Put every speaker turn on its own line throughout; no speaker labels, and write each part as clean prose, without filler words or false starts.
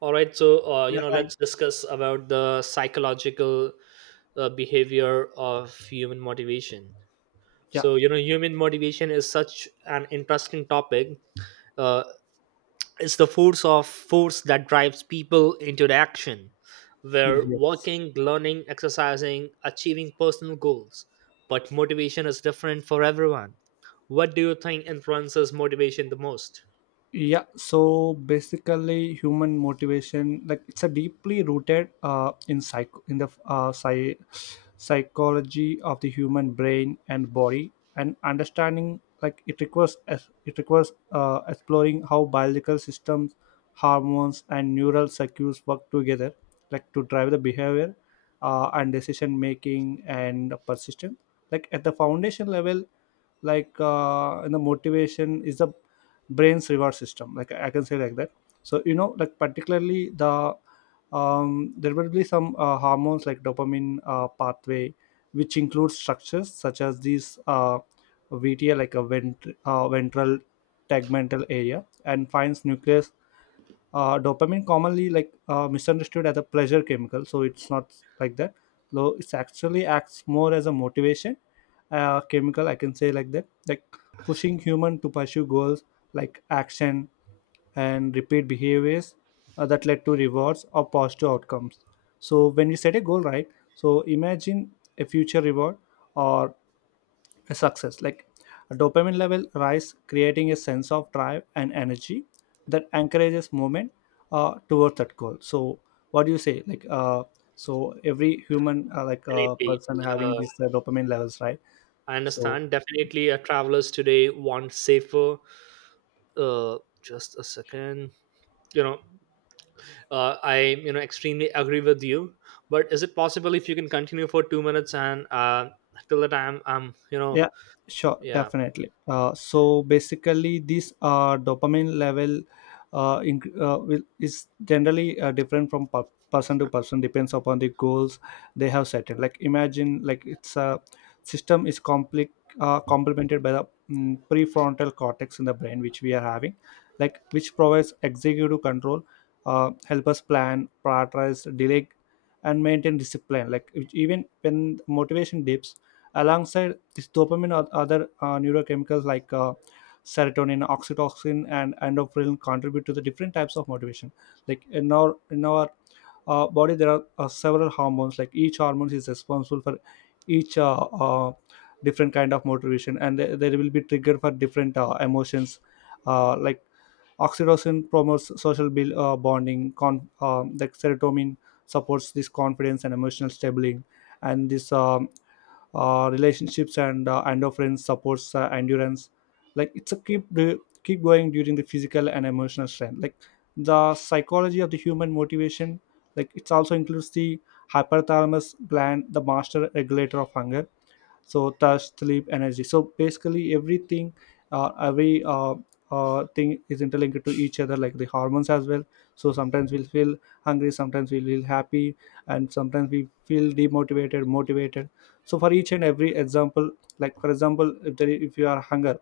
All right, so
い や、はい。
let's discuss about the psychological behavior of human motivation.
いや、
So human motivation is such an interesting topic. Uh, it's the force of force that drives people into the action.
い
We're
いです。
working, learning, exercising, achieving personal goals, but motivation is different for everyone. What do you think influences motivation the most?
Yeah so basically, human motivation, like, it's a deeply rooted in psych in the psy- psychology of the human brain and body, and understanding, like, it requires it requires, exploring how biological systems, hormones and neural circuits work together, like, to drive the behavior, and decision making and persistence, like at the foundation level. Like, in the motivation is the brain's reward system, like, I can say like that. So you know, like, particularly the, there will be some hormones like dopamine pathway, which includes structures such as these, VTA, like a ventral tegmental area, and finds nucleus. Dopamine commonly, like, misunderstood as a pleasure chemical, so it's not like that, though it's actually acts more as a motivation chemical, I can say like that. Like pushing human to pursue goals, like action, and repeat behaviors that led to rewards or positive outcomes. So when we set a goal, right, so imagine a future reward or a success, like a dopamine level rise, creating a sense of drive and energy that encourages movement towards that goal. So what do you say, like, so every human, like,
Definitely.
person having
Uh,
these dopamine levels, right?
I
So
understand. Definitely, travelers today want safer. Just a second. You know, I extremely agree with you. But is it possible if you can continue for 2 minutes and till the time I'm.
yeah, sure,
Yeah.
definitely. So basically, this dopamine level is generally different from person to person, depends upon the goals they have set. It. Like, imagine, like, it's a system is complemented by the, prefrontal cortex in the brain, which we are having, like, which provides executive control, help us plan, prioritize, delay, and maintain discipline. Like, even when motivation dips alongside this dopamine, or other neurochemicals like serotonin, oxytocin, and endorphin contribute to the different types of motivation. Like, in our body, there are several hormones. Like, each hormone is responsible for each different kind of motivation, and they will be triggered for different emotions. Like, oxytocin promotes social bonding. Like, serotonin supports this confidence and emotional stability and this, relationships, and endorphins supports endurance. Like, it's a keep going during the physical and emotional strength. Like, the psychology of the human motivation, like, it also includes the hypothalamus gland, the master regulator of hunger, so touch, sleep, energy, so basically everything. Every Thing is interlinked to each other, like the hormones as well. So sometimes we'll feel hungry, sometimes we feel happy, and sometimes we feel demotivated, motivated. So for each and every example, like for example, if you are hunger,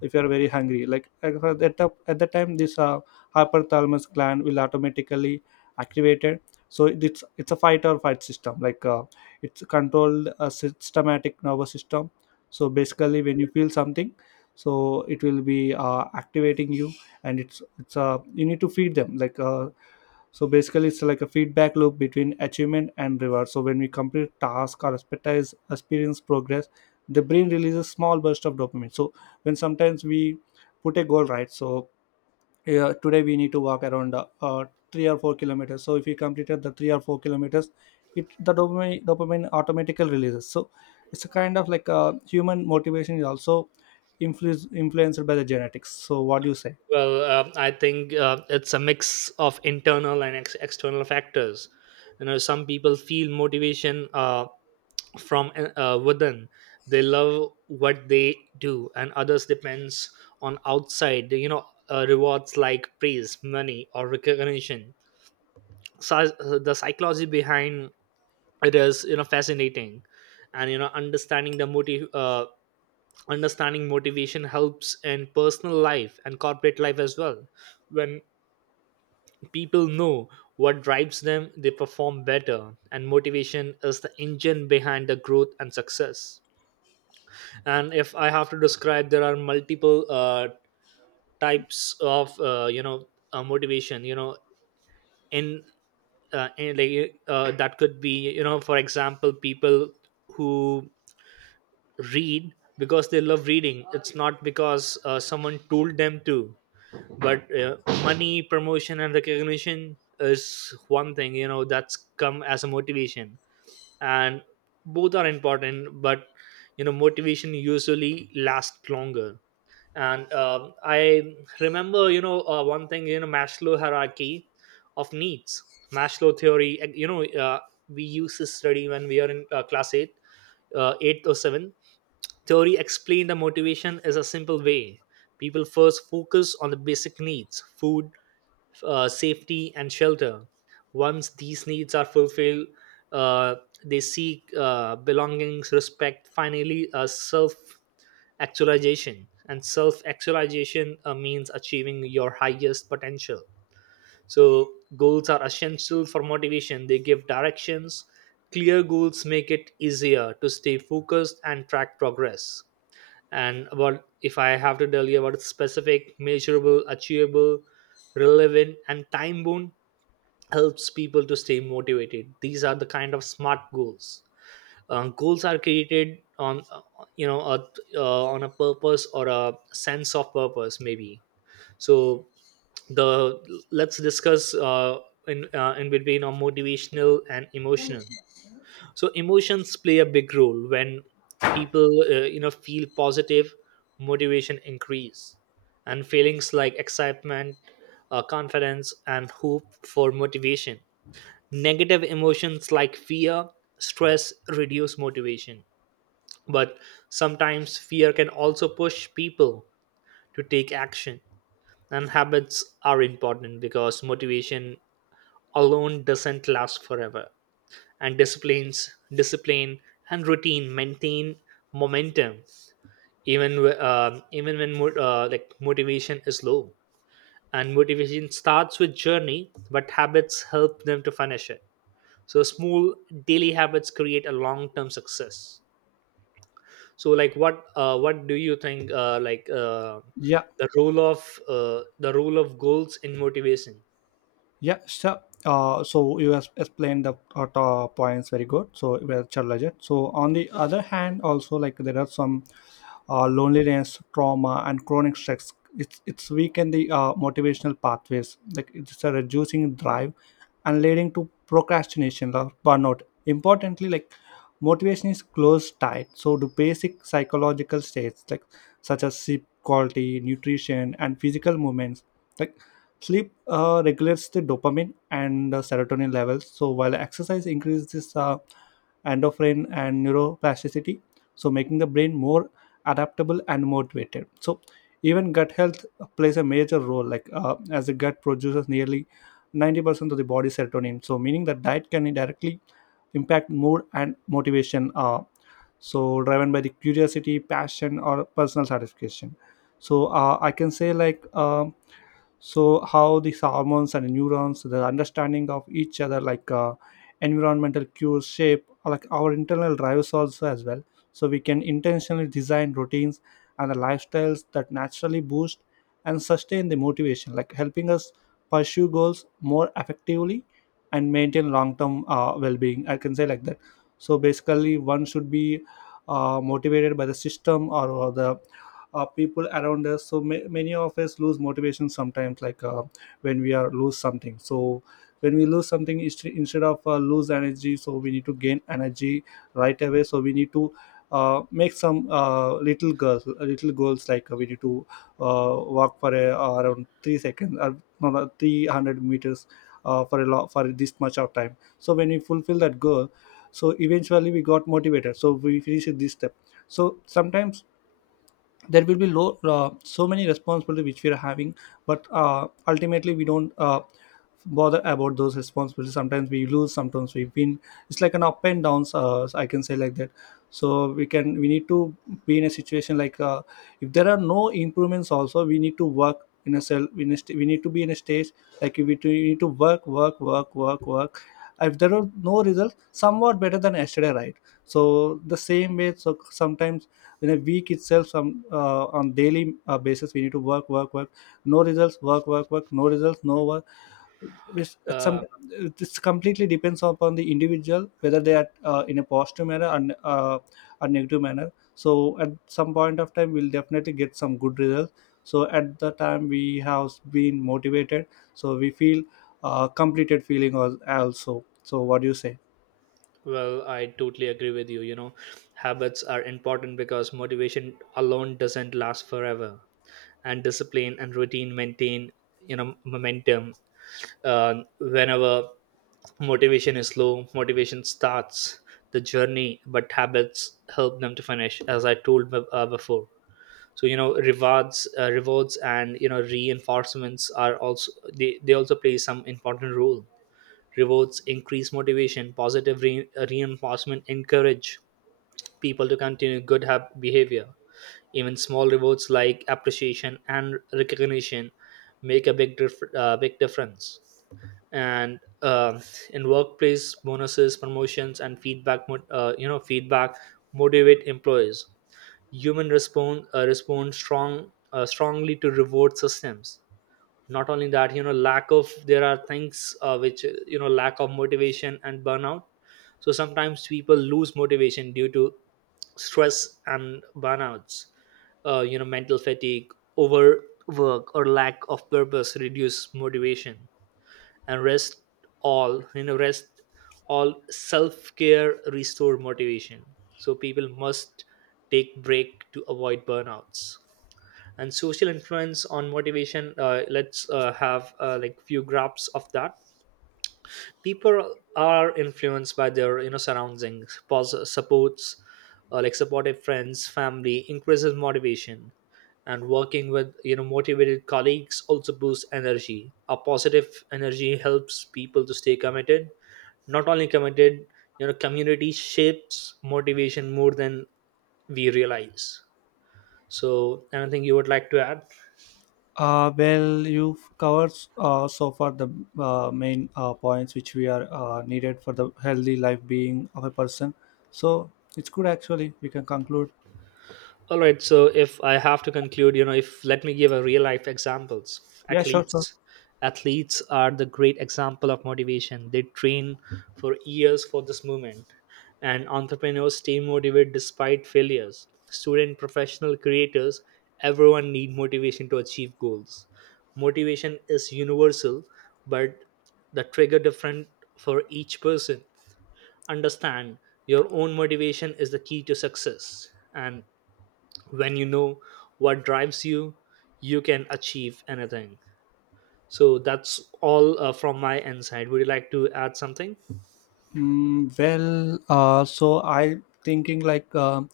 if you are very hungry, like, at that time this hypothalamus gland will automatically activated. So it's a fight or fight system, like, it's controlled a systematic nervous system. So basically, when you feel something, so it will be activating you, and it's you need to feed them, like, so basically it's like a feedback loop between achievement and reward. So when we complete task, or expertise, experience progress, the brain releases small burst of dopamine. So when sometimes we put a goal, right, so yeah, today we need to walk around, 3 or 4 kilometers. So if you completed the 3 or 4 kilometers, it the dopamine automatically releases. So it's a kind of like, human motivation is also influenced by the genetics. So what do you say?
Well, I think it's a mix of internal and external factors. Some people feel motivation. From within, they love what they do, and others depends on outside rewards like praise, money, or recognition. So the psychology behind it is fascinating. And understanding the motive understanding motivation helps in personal life and corporate life as well. When people know what drives them, they perform better, and motivation is the engine behind the growth and success. And if I have to describe, there are multiple types of motivation in, in like that could be for example, people who read because they love reading. It's not because someone told them to. But money, promotion, and recognition is one thing that's come as a motivation. And both are important, but motivation usually lasts longer. And I remember one thing Maslow hierarchy of needs, Maslow theory. And we used to study when we are in class 8, 8 or 7. Theory explained the motivation is a simple way. People first focus on the basic needs: food, safety, and shelter. Once these needs are fulfilled, uh, they seek belongings, respect, finally self actualization. And self actualization means achieving your highest potential. So goals are essential for motivation. They give directions. Clear goals make it easier to stay focused and track progress. And about, if I have to tell you about specific, measurable, achievable, relevant, and time bound, helps people to stay motivated. These are the kind of smart goals. Goals are created on you know a, on a purpose or a sense of purpose maybe. So the let's discuss in between on motivational and emotional. So emotions play a big role. When people feel positive, motivation increase. And feelings like excitement, confidence, and hope for motivation. Negative emotions like fear, stress reduce motivation. But sometimes fear can also push people to take action. And habits are important because motivation alone doesn't last forever. And discipline and routine maintain momentum even even when like motivation is low. And motivation starts with journey, but habits help them to finish it. So small daily habits create a long-term success. So, like, what do you think
Yeah.
the role of the role of goals in motivation?
Yeah, sure. So you have explained the top points very good. So well, sure, legit. So on the other hand, also, like, there are some loneliness, trauma, and chronic stress. It's weaken the motivational pathways. Like, it's a reducing drive and leading to procrastination or burnout. Importantly, like, motivation is close tied. So to basic psychological states, like, such as sleep quality, nutrition, and physical movements. Like, sleep regulates the dopamine and serotonin levels. So while exercise increases endorphin and neuroplasticity, so making the brain more adaptable and motivated. So even gut health plays a major role, like, as the gut produces nearly 90% of the body's serotonin. So meaning that diet can directly impact mood and motivation. So driven by the curiosity, passion, or personal satisfaction. So I can say like. So how these hormones and neurons, the understanding of each other, like, environmental cues shape, like, our internal drives also as well. So we can intentionally design routines and the lifestyles that naturally boost and sustain the motivation, like, helping us pursue goals more effectively and maintain long-term well-being, I can say like that. So basically, one should be motivated by the system, or the people around us. So many of us lose motivation sometimes, like, when we are lose something. So when we lose something, instead of, lose energy, so we need to gain energy right away. So we need to, make some, little goals, little goals, like, we need to, walk for a, around 3 seconds, or no, no, 300 meters, for a for this much of time. So when we fulfill that goal, so eventually we got motivated, so we finished this step. So sometimes there will be low, so many responsibilities which we are having, but ultimately we don't, bother about those responsibilities. Sometimes we lose, sometimes we win. It's like an up and downs, I can say like that. So we can, we need to be in a situation like, if there are no improvements also, we need to work in a cell. We need, we need to be in a stage like we, we need to work, work, work, work, work. If there are no results, somewhat better than yesterday, right? So the same way, so sometimes in a week itself, some on daily basis, we need to work, work, work. No results. Work, work, work. No results. No work. It's some.
uh,
This completely depends upon the individual, whether they are in a positive manner, and a negative manner. So at some point of time, we'll definitely get some good results. So at the time we have been motivated, so we feel completed feeling, also. So what do you say?
well, I totally agree with you you know habits are important because motivation alone doesn't last forever, and discipline and routine maintain momentum. uh, Whenever motivation is low, motivation starts the journey, but habits help them to finish, as I told before. So rewards and reinforcements are also, they also play some important role. Rewards increase motivation. Positive reinforcement encourage people to continue good behavior. Even small rewards like appreciation and recognition make a big difference. And in workplace, bonuses, promotions, and feedback motivate employees. Human respond strongly to reward systems. Not only that, lack of there are things which lack of motivation and burnout. So sometimes people lose motivation due to stress and burnouts. Mental fatigue, overwork, or lack of purpose reduce motivation. And rest all rest all self-care restore motivation. So people must take break to avoid burnouts. And social influence on motivation. Let's have like, few graphs of that. People are influenced by their surroundings. Supports Like supportive friends, family increases motivation. And working with motivated colleagues also boosts energy. A positive energy helps people to stay committed. Not only committed, community shapes motivation more than we realize. So anything you would like to add?
Well, you've covered so far the main points which we are needed for the healthy life being of a person. So it's good, actually. We can conclude.
All right. So if I have to conclude, if let me give a real life examples.
Yeah, sure, sure.
Athletes, Athletes are the great example of motivation. They train for years for this moment, and entrepreneurs stay motivated despite failures. Student, professional, creators, everyone need motivation to achieve goals. Motivation is universal, but the trigger different for each person. Understand your own motivation is the key to success. And when you know what drives you, you can achieve anything. So that's all from my inside. Would you like to add something?
Well, so I thinking like,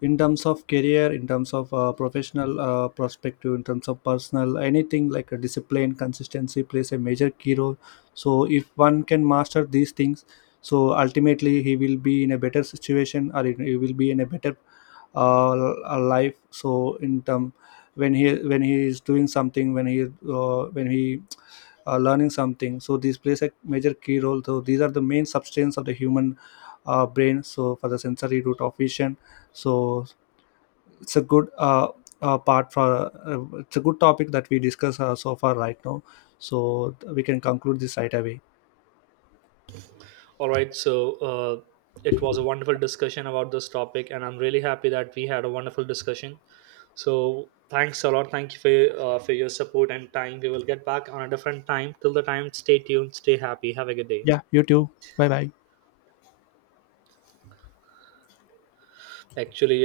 in terms of career, in terms of professional perspective, in terms of personal, anything like a discipline, consistency plays a major key role. So if one can master these things, so ultimately he will be in a better situation, or he will be in a better life. So in term, when he, is doing something, when he, learning something, so these plays a major key role. So these are the main substance of the human brain. So for the sensory route of vision, so it's a good, part for, it's a good topic that we discuss so far right now. So we can conclude this right away.
All right, so it was a wonderful discussion about this topic, and I'm really happy that we had a wonderful discussion. So thanks a lot. Thank you for your support and time. We will get back on a different time. Till the time, stay tuned, stay happy, have a good day.
Yeah, you too. Bye bye.
Actually.